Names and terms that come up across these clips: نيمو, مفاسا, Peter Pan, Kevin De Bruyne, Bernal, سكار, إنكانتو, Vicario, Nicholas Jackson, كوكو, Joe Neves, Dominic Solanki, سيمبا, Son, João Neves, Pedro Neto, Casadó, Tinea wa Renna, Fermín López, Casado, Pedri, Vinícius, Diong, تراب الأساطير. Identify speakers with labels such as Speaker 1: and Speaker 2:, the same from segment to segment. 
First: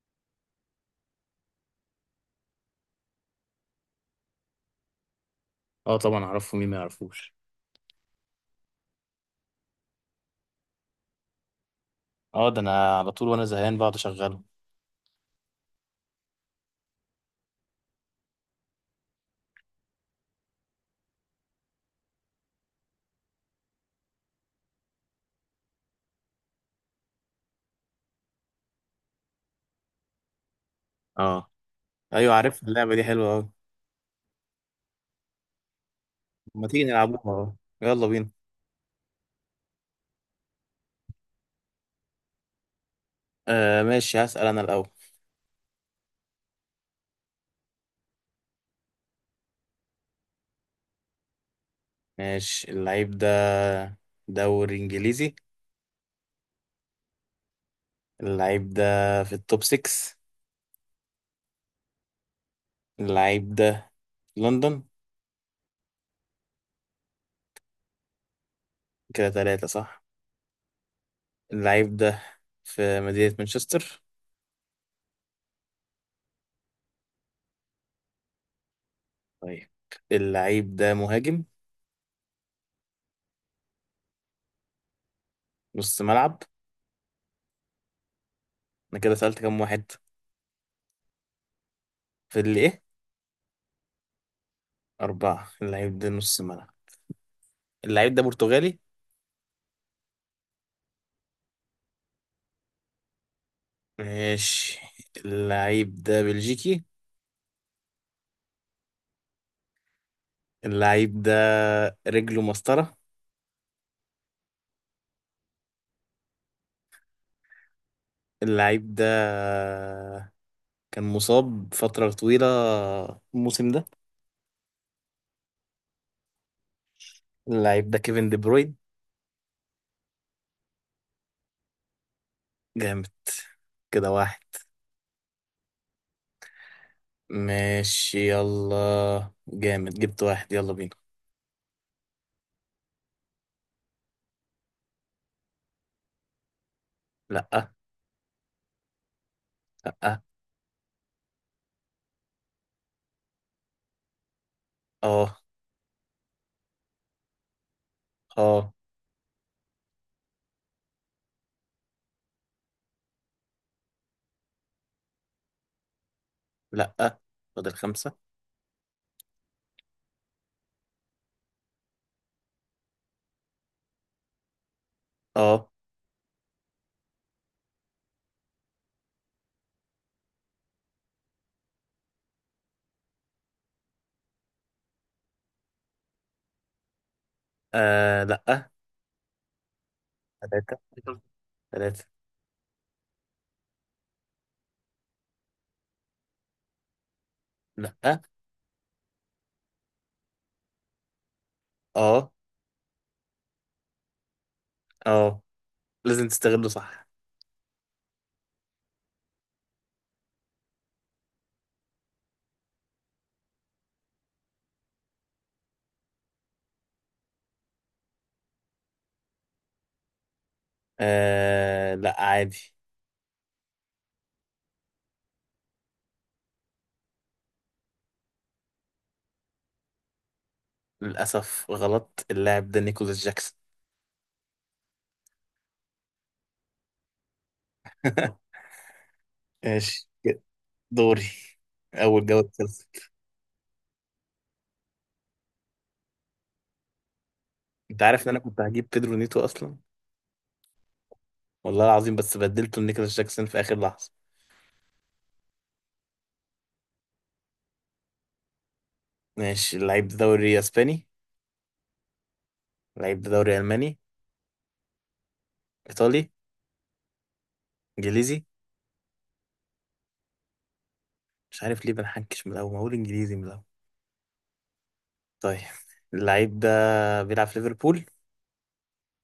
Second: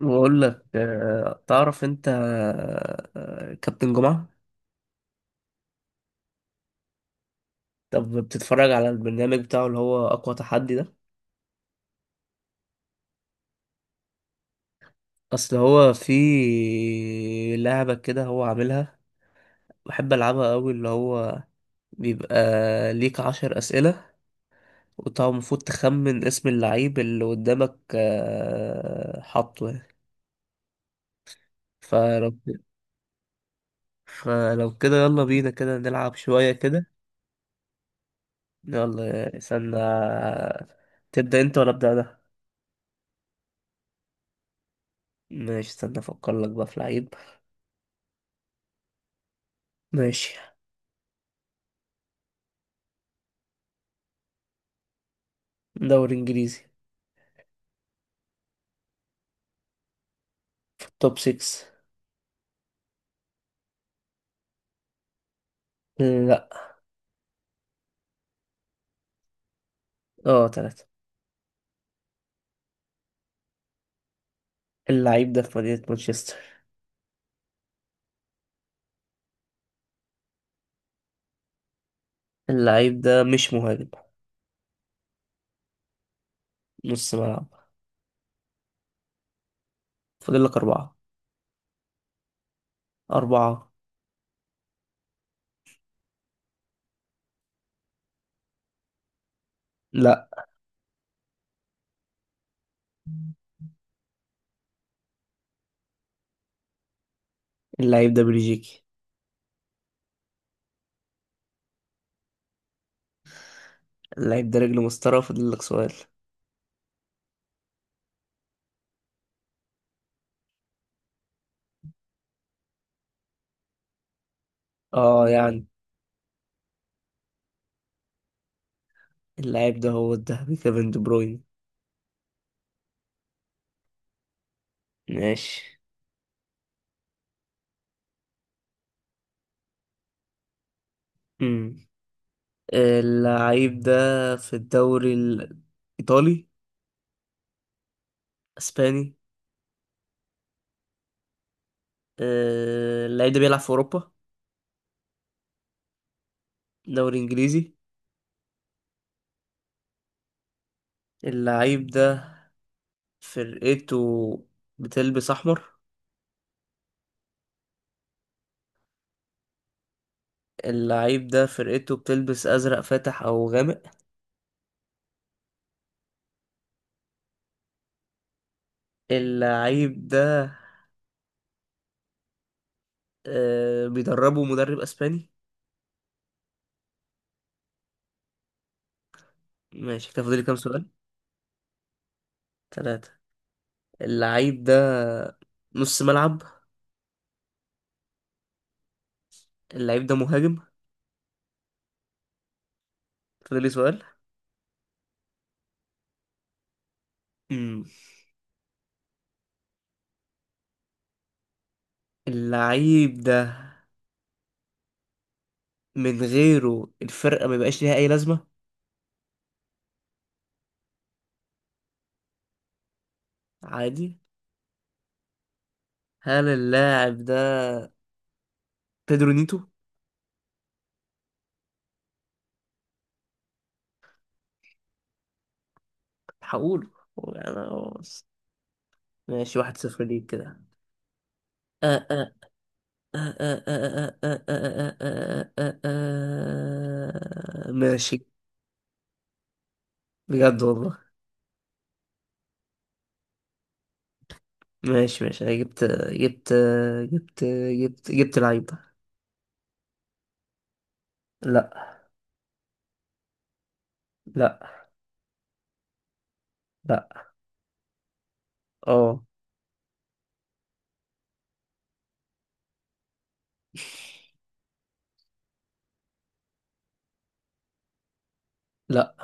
Speaker 1: بقول لك تعرف انت. كابتن جمعة.
Speaker 2: اه، طبعا اعرفه، مين ما يعرفوش.
Speaker 1: طب بتتفرج على البرنامج بتاعه اللي هو اقوى تحدي ده.
Speaker 2: اه ده انا على طول وانا زهقان بقعد اشغله.
Speaker 1: اصل هو في لعبة كده هو عاملها بحب العبها قوي اللي هو بيبقى ليك 10 اسئلة، وانت المفروض تخمن اسم اللعيب اللي قدامك حاطه يعني.
Speaker 2: اه
Speaker 1: فلو
Speaker 2: ايوه عارف اللعبه دي حلوه قوي.
Speaker 1: فلو كده يلا بينا كده نلعب شوية
Speaker 2: ما تيجي
Speaker 1: كده.
Speaker 2: نلعبوها؟ اه يلا بينا.
Speaker 1: يلا استنى. تبدأ انت ولا ابدأ انا؟
Speaker 2: آه ماشي، هسأل انا الاول.
Speaker 1: ماشي استنى افكر لك بقى في لعيب. ماشي.
Speaker 2: ماشي. اللعيب ده دوري انجليزي.
Speaker 1: دوري انجليزي.
Speaker 2: اللعيب ده في التوب 6.
Speaker 1: في التوب 6.
Speaker 2: اللعيب ده في لندن.
Speaker 1: لا.
Speaker 2: كده ثلاثة صح.
Speaker 1: اه، تلاتة.
Speaker 2: اللعيب ده في مدينة مانشستر.
Speaker 1: اللعيب ده في مدينة مانشستر.
Speaker 2: طيب، اللعيب ده مهاجم؟
Speaker 1: اللعيب ده مش مهاجم.
Speaker 2: نص ملعب.
Speaker 1: نص ملعب.
Speaker 2: انا كده سألت كام واحد؟
Speaker 1: فاضل لك أربعة.
Speaker 2: في اللي ايه.
Speaker 1: أربعة.
Speaker 2: أربعة. اللعيب ده نص ملعب. اللعيب ده برتغالي.
Speaker 1: لا.
Speaker 2: ماشي. اللعيب ده بلجيكي.
Speaker 1: اللعيب ده بلجيكي.
Speaker 2: اللعيب ده رجله مسطرة.
Speaker 1: اللعيب ده رجل مسطرة، فاضل لك سؤال.
Speaker 2: اللعيب ده كان مصاب فترة طويلة الموسم ده.
Speaker 1: اه يعني.
Speaker 2: اللعيب ده كيفن دي بروين.
Speaker 1: اللعيب ده هو الذهبي كيفن دي بروين.
Speaker 2: جامد. كده واحد.
Speaker 1: ماشي.
Speaker 2: ماشي يلا، جامد جبت واحد، يلا بينا.
Speaker 1: امم اللعيب ده في الدوري الإيطالي.
Speaker 2: لأ.
Speaker 1: أسباني.
Speaker 2: لأ.
Speaker 1: اللعيب ده بيلعب في أوروبا.
Speaker 2: اه.
Speaker 1: دوري إنجليزي.
Speaker 2: اه.
Speaker 1: اللعيب ده فرقته بتلبس أحمر.
Speaker 2: لأ. فاضل خمسة.
Speaker 1: اللعيب ده فرقته بتلبس أزرق فاتح أو غامق.
Speaker 2: اه.
Speaker 1: اللعيب ده بيدربه مدرب أسباني.
Speaker 2: آه لأ.
Speaker 1: ماشي كده، فاضل لي كام
Speaker 2: تلاتة.
Speaker 1: سؤال؟
Speaker 2: تلاتة.
Speaker 1: ثلاثة. اللعيب ده نص ملعب.
Speaker 2: لأ.
Speaker 1: اللعيب ده مهاجم.
Speaker 2: اه.
Speaker 1: فاضل لي سؤال.
Speaker 2: اه، لازم تستغله صح.
Speaker 1: مم. اللعيب ده من غيره الفرقة ما يبقاش ليها أي لازمة.
Speaker 2: آه لا، عادي.
Speaker 1: عادي. هل اللاعب ده بيدرو نيتو؟
Speaker 2: للأسف غلط، اللاعب ده نيكولاس جاكسون.
Speaker 1: هقوله. أنا. ماشي، 1-0
Speaker 2: ماشي،
Speaker 1: ليك كده.
Speaker 2: دوري أول جولة خلصت. أنت عارف
Speaker 1: ماشي.
Speaker 2: إن أنا كنت هجيب بيدرو نيتو أصلا،
Speaker 1: بجد والله.
Speaker 2: والله العظيم، بس بدلته لنيكولاس جاكسون في آخر لحظة.
Speaker 1: ماشي ماشي، انا جبت جبت لعيبة.
Speaker 2: ماشي. اللعيب ده دوري أسباني.
Speaker 1: لا.
Speaker 2: اللعيب ده دوري ألماني.
Speaker 1: لا.
Speaker 2: إيطالي.
Speaker 1: لا.
Speaker 2: إنجليزي.
Speaker 1: اه.
Speaker 2: مش عارف ليه بنحنكش من الأول، ما أقول إنجليزي من الأول. طيب، اللعيب ده بيلعب في ليفربول.
Speaker 1: لا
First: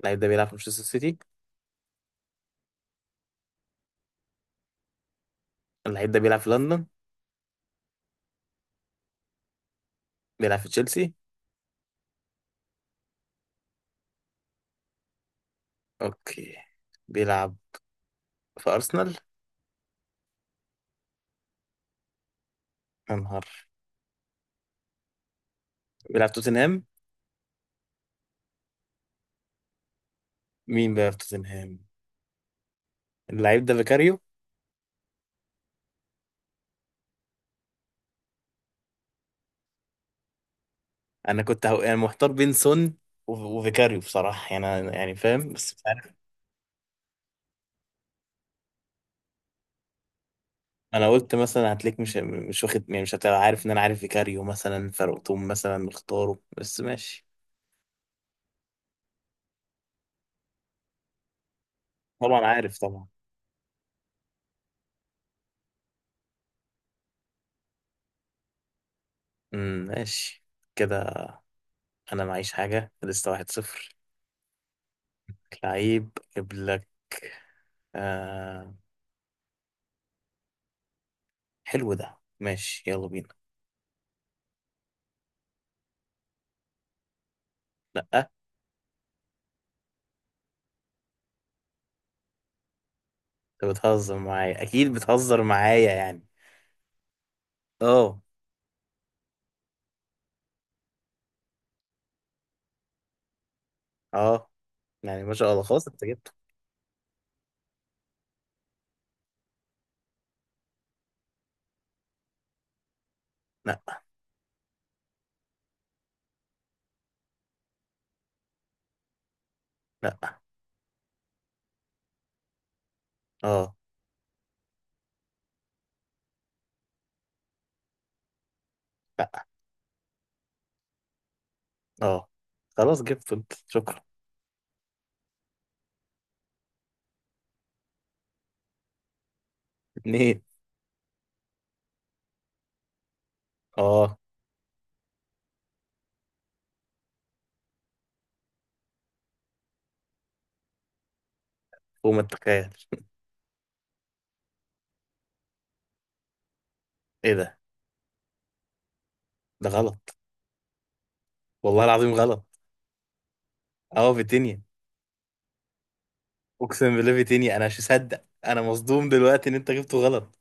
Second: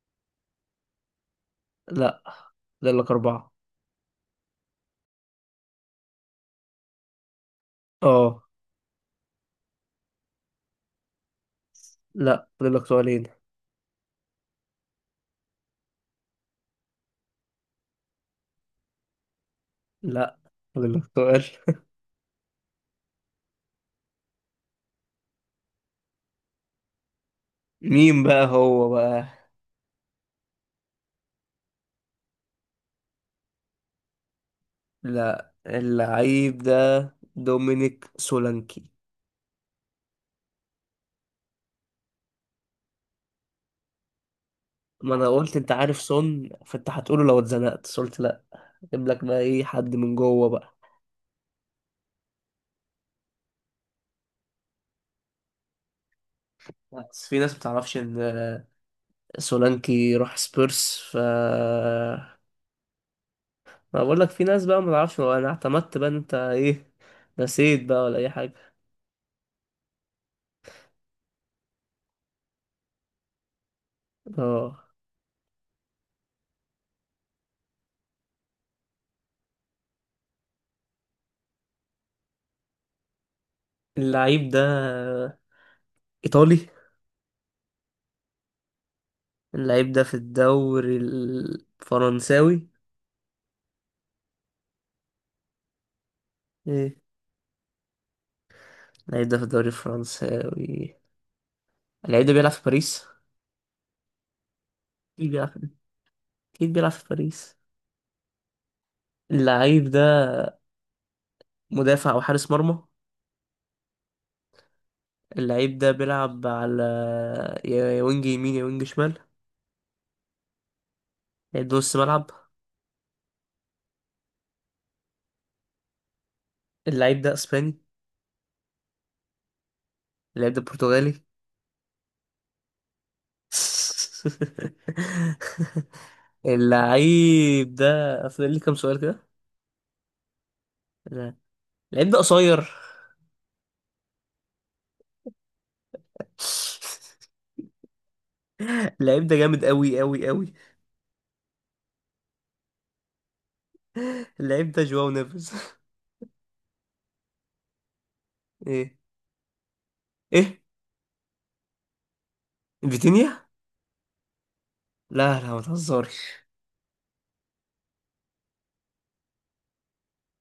Speaker 2: اللعيب ده بيلعب في مانشستر سيتي.
Speaker 1: لا، فاضل لك أربعة.
Speaker 2: اللعيب ده بيلعب في لندن.
Speaker 1: اه.
Speaker 2: بيلعب في تشيلسي.
Speaker 1: لا، فاضل لك سؤالين.
Speaker 2: أوكي، بيلعب في أرسنال.
Speaker 1: لا، فاضل لك سؤال.
Speaker 2: يا نهار، بيلعب توتنهام.
Speaker 1: مين بقى هو بقى؟
Speaker 2: مين بقى في توتنهام؟ اللعيب ده فيكاريو.
Speaker 1: لا، اللعيب ده دومينيك سولانكي.
Speaker 2: انا كنت يعني محتار بين سون و- وفيكاريو بصراحه، يعني
Speaker 1: ما
Speaker 2: يعني
Speaker 1: انا
Speaker 2: فاهم
Speaker 1: قلت انت
Speaker 2: بس مش
Speaker 1: عارف
Speaker 2: عارف.
Speaker 1: سون، فانت هتقوله لو اتزنقت، بس قلت لا. جيب لك بقى ايه حد من جوه بقى.
Speaker 2: انا قلت مثلا هتلاقيك مش واخد، يعني مش هتبقى عارف ان انا عارف فيكاريو مثلا، فرقتهم مثلا مختاره، بس ماشي.
Speaker 1: بس في ناس بتعرفش ان سولانكي راح سبيرس
Speaker 2: طبعا عارف طبعا.
Speaker 1: ما بقول لك. في ناس بقى ما تعرفش، انا اعتمدت بقى إن انت ايه، نسيت بقى ولا اي حاجه.
Speaker 2: ماشي كده. انا معيش حاجه لسه، واحد صفر.
Speaker 1: اه.
Speaker 2: لعيب اجيب لك. آه... حلو ده، ماشي يلا بينا.
Speaker 1: اللعيب ده ايطالي.
Speaker 2: لا،
Speaker 1: اللعيب ده في الدوري الفرنساوي.
Speaker 2: انت بتهزر معايا، اكيد بتهزر معايا يعني.
Speaker 1: ايه؟
Speaker 2: اه.
Speaker 1: اللعيب ده في الدوري الفرنساوي. اللعيب ده بيلعب في باريس.
Speaker 2: اه، يعني
Speaker 1: اكيد
Speaker 2: ما
Speaker 1: بيلعب
Speaker 2: شاء الله، خلاص انت جبته.
Speaker 1: اكيد بيلعب في باريس. اللعيب ده مدافع او حارس مرمى.
Speaker 2: لا.
Speaker 1: اللعيب ده بيلعب على يا وينج يمين، يا وينج شمال،
Speaker 2: لا.
Speaker 1: يا نص ملعب.
Speaker 2: اه.
Speaker 1: اللعيب ده اسباني.
Speaker 2: لا.
Speaker 1: اللعيب ده برتغالي.
Speaker 2: اه خلاص جبته انت، شكرا.
Speaker 1: اللعيب ده. فاضل لي كام سؤال كده؟
Speaker 2: اتنين.
Speaker 1: لا. اللعيب ده قصير.
Speaker 2: اه،
Speaker 1: اللعيب ده جامد قوي قوي قوي.
Speaker 2: فوق ما تتخيل.
Speaker 1: اللعيب ده جواو نيفيز.
Speaker 2: ايه ده!
Speaker 1: ايه.
Speaker 2: ده غلط،
Speaker 1: ايه.
Speaker 2: والله العظيم غلط.
Speaker 1: فيتينيا.
Speaker 2: اه فيتينيا.
Speaker 1: لا لا، ما تهزرش.
Speaker 2: اقسم بالله فيتينيا، انا مش مصدق، انا مصدوم دلوقتي ان انت جبته غلط.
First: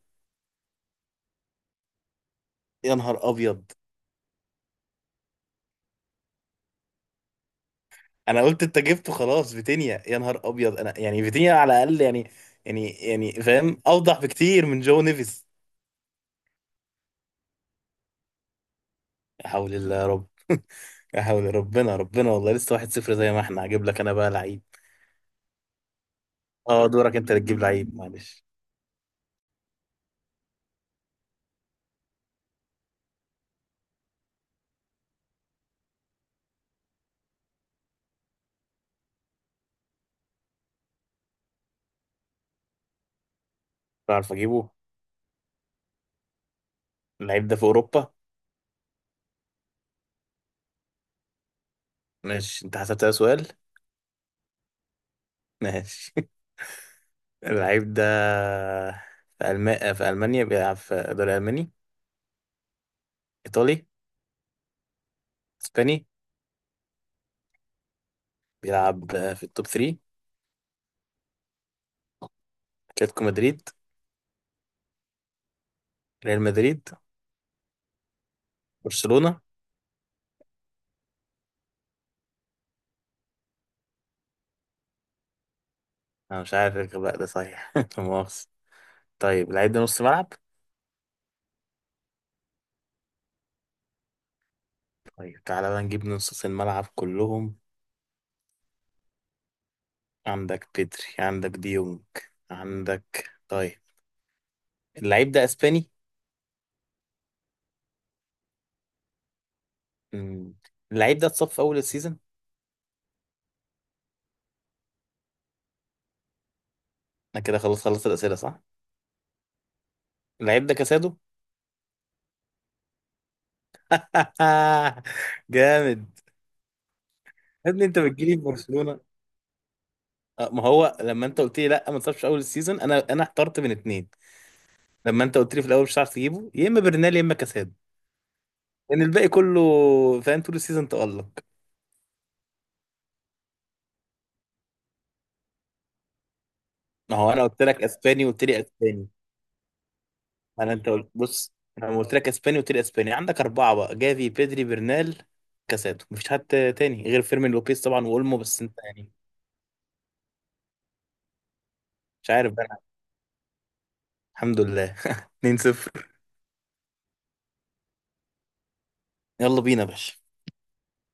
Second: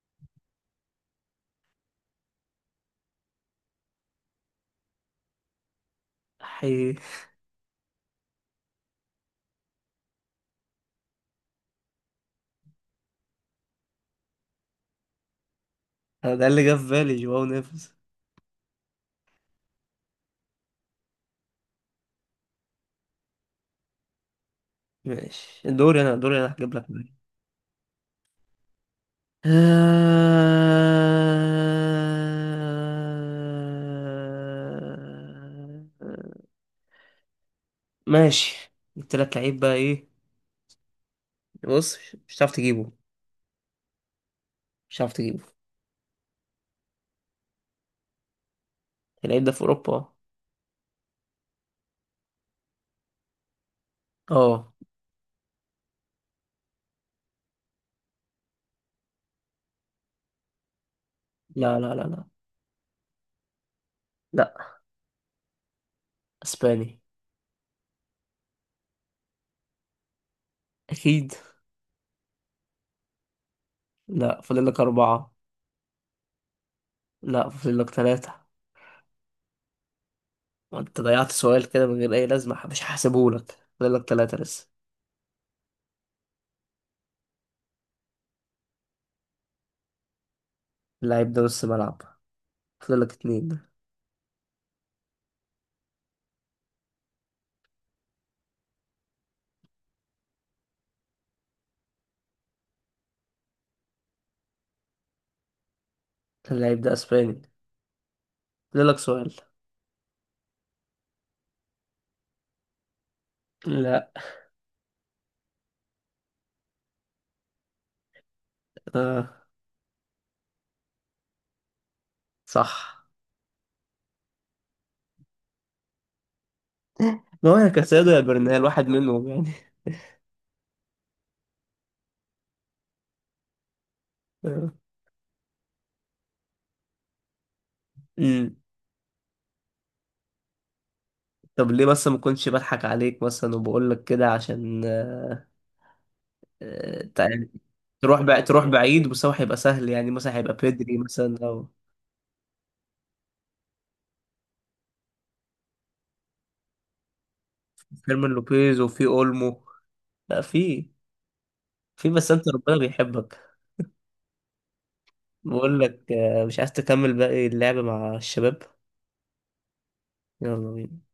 Speaker 2: يا نهار ابيض.
Speaker 1: حي.
Speaker 2: انا قلت انت جبته خلاص فيتينيا، يا نهار ابيض. انا يعني فيتينيا على الاقل، يعني فاهم، اوضح بكتير من جو نيفيز.
Speaker 1: ده اللي جه في بالي جواو نيفيز.
Speaker 2: لا حول الله يا رب. لا حول، ربنا ربنا، والله لسه واحد صفر زي ما احنا. هجيب لك انا بقى لعيب.
Speaker 1: ماشي، دوري انا، دوري انا هجيب لك.
Speaker 2: اه، دورك انت اللي تجيب لعيب، معلش.
Speaker 1: آه، ماشي، التلات لعيب بقى ايه؟ بص، مش هتعرف تجيبه.
Speaker 2: بعرف اجيبه.
Speaker 1: مش هتعرف تجيبه.
Speaker 2: اللعيب ده في اوروبا.
Speaker 1: اللعيب ده في اوروبا.
Speaker 2: ماشي، انت حسبت ده سؤال.
Speaker 1: اه.
Speaker 2: ماشي. اللعيب ده في في المانيا، بيلعب في الدوري الالماني.
Speaker 1: لا لا لا لا.
Speaker 2: ايطالي.
Speaker 1: لا.
Speaker 2: اسباني.
Speaker 1: اسباني.
Speaker 2: بيلعب في التوب 3.
Speaker 1: اكيد.
Speaker 2: اتلتيكو مدريد.
Speaker 1: لا، فاضل لك اربعة.
Speaker 2: ريال مدريد.
Speaker 1: لا، فاضل لك تلاتة.
Speaker 2: برشلونة.
Speaker 1: وانت ضيعت سؤال كده من غير اي لازمة، مش هحسبه لك. فاضل لك تلاتة لسه.
Speaker 2: انا مش عارف الغباء ده صحيح، لا مؤاخذة. طيب، اللعيب ده نص ملعب.
Speaker 1: اللعيب ده نص ملعب. فاضل لك اتنين.
Speaker 2: طيب، تعالى بقى نجيب نص الملعب كلهم. عندك بيدري، عندك ديونج، عندك طيب. اللعيب ده اسباني.
Speaker 1: اللعيب ده اسباني. فاضل لك سؤال.
Speaker 2: مم. اللعيب ده اتصاب في اول السيزون.
Speaker 1: لا.
Speaker 2: انا كده خلاص خلصت الاسئله صح.
Speaker 1: آه.
Speaker 2: اللعيب ده كاسادو.
Speaker 1: صح.
Speaker 2: جامد.
Speaker 1: ما هو يا
Speaker 2: يا ابني، انت
Speaker 1: كاسادو يا
Speaker 2: بتجيلي في
Speaker 1: برنال، واحد
Speaker 2: برشلونه.
Speaker 1: منهم يعني.
Speaker 2: آه، ما هو لما انت قلت لي لا ما اتصابش في اول السيزون، انا احترت من اتنين. لما انت قلت لي في الاول مش هتعرف تجيبه، يا اما برنال يا اما كاسادو.
Speaker 1: امم
Speaker 2: لان الباقي كله فاهم، طول السيزون تالق.
Speaker 1: طب ليه بس؟ ما كنتش بضحك عليك مثلا وبقول لك كده عشان آه،
Speaker 2: ما
Speaker 1: تع-
Speaker 2: هو انا قلت لك
Speaker 1: تروح
Speaker 2: اسباني
Speaker 1: بقى،
Speaker 2: وقلت لي
Speaker 1: تروح بعيد،
Speaker 2: اسباني.
Speaker 1: بس هو هيبقى سهل يعني، مثلا هيبقى
Speaker 2: انت
Speaker 1: بيدري
Speaker 2: قلت،
Speaker 1: مثلا
Speaker 2: بص
Speaker 1: او
Speaker 2: أنا لما قلت لك اسباني قلت لي اسباني، عندك اربعه بقى، جافي، بيدري، برنال، كاسادو. مفيش حد تاني غير فيرمين لوبيز طبعا
Speaker 1: فيرمين
Speaker 2: واولمو، بس انت
Speaker 1: لوبيز، وفي
Speaker 2: يعني
Speaker 1: اولمو. لا، في
Speaker 2: مش
Speaker 1: بس انت
Speaker 2: عارف.
Speaker 1: ربنا بيحبك.
Speaker 2: الحمد لله.
Speaker 1: بقول
Speaker 2: 2-0.
Speaker 1: لك مش عايز تكمل باقي اللعب مع الشباب؟
Speaker 2: يلا بينا يا باشا.
Speaker 1: يلا بينا.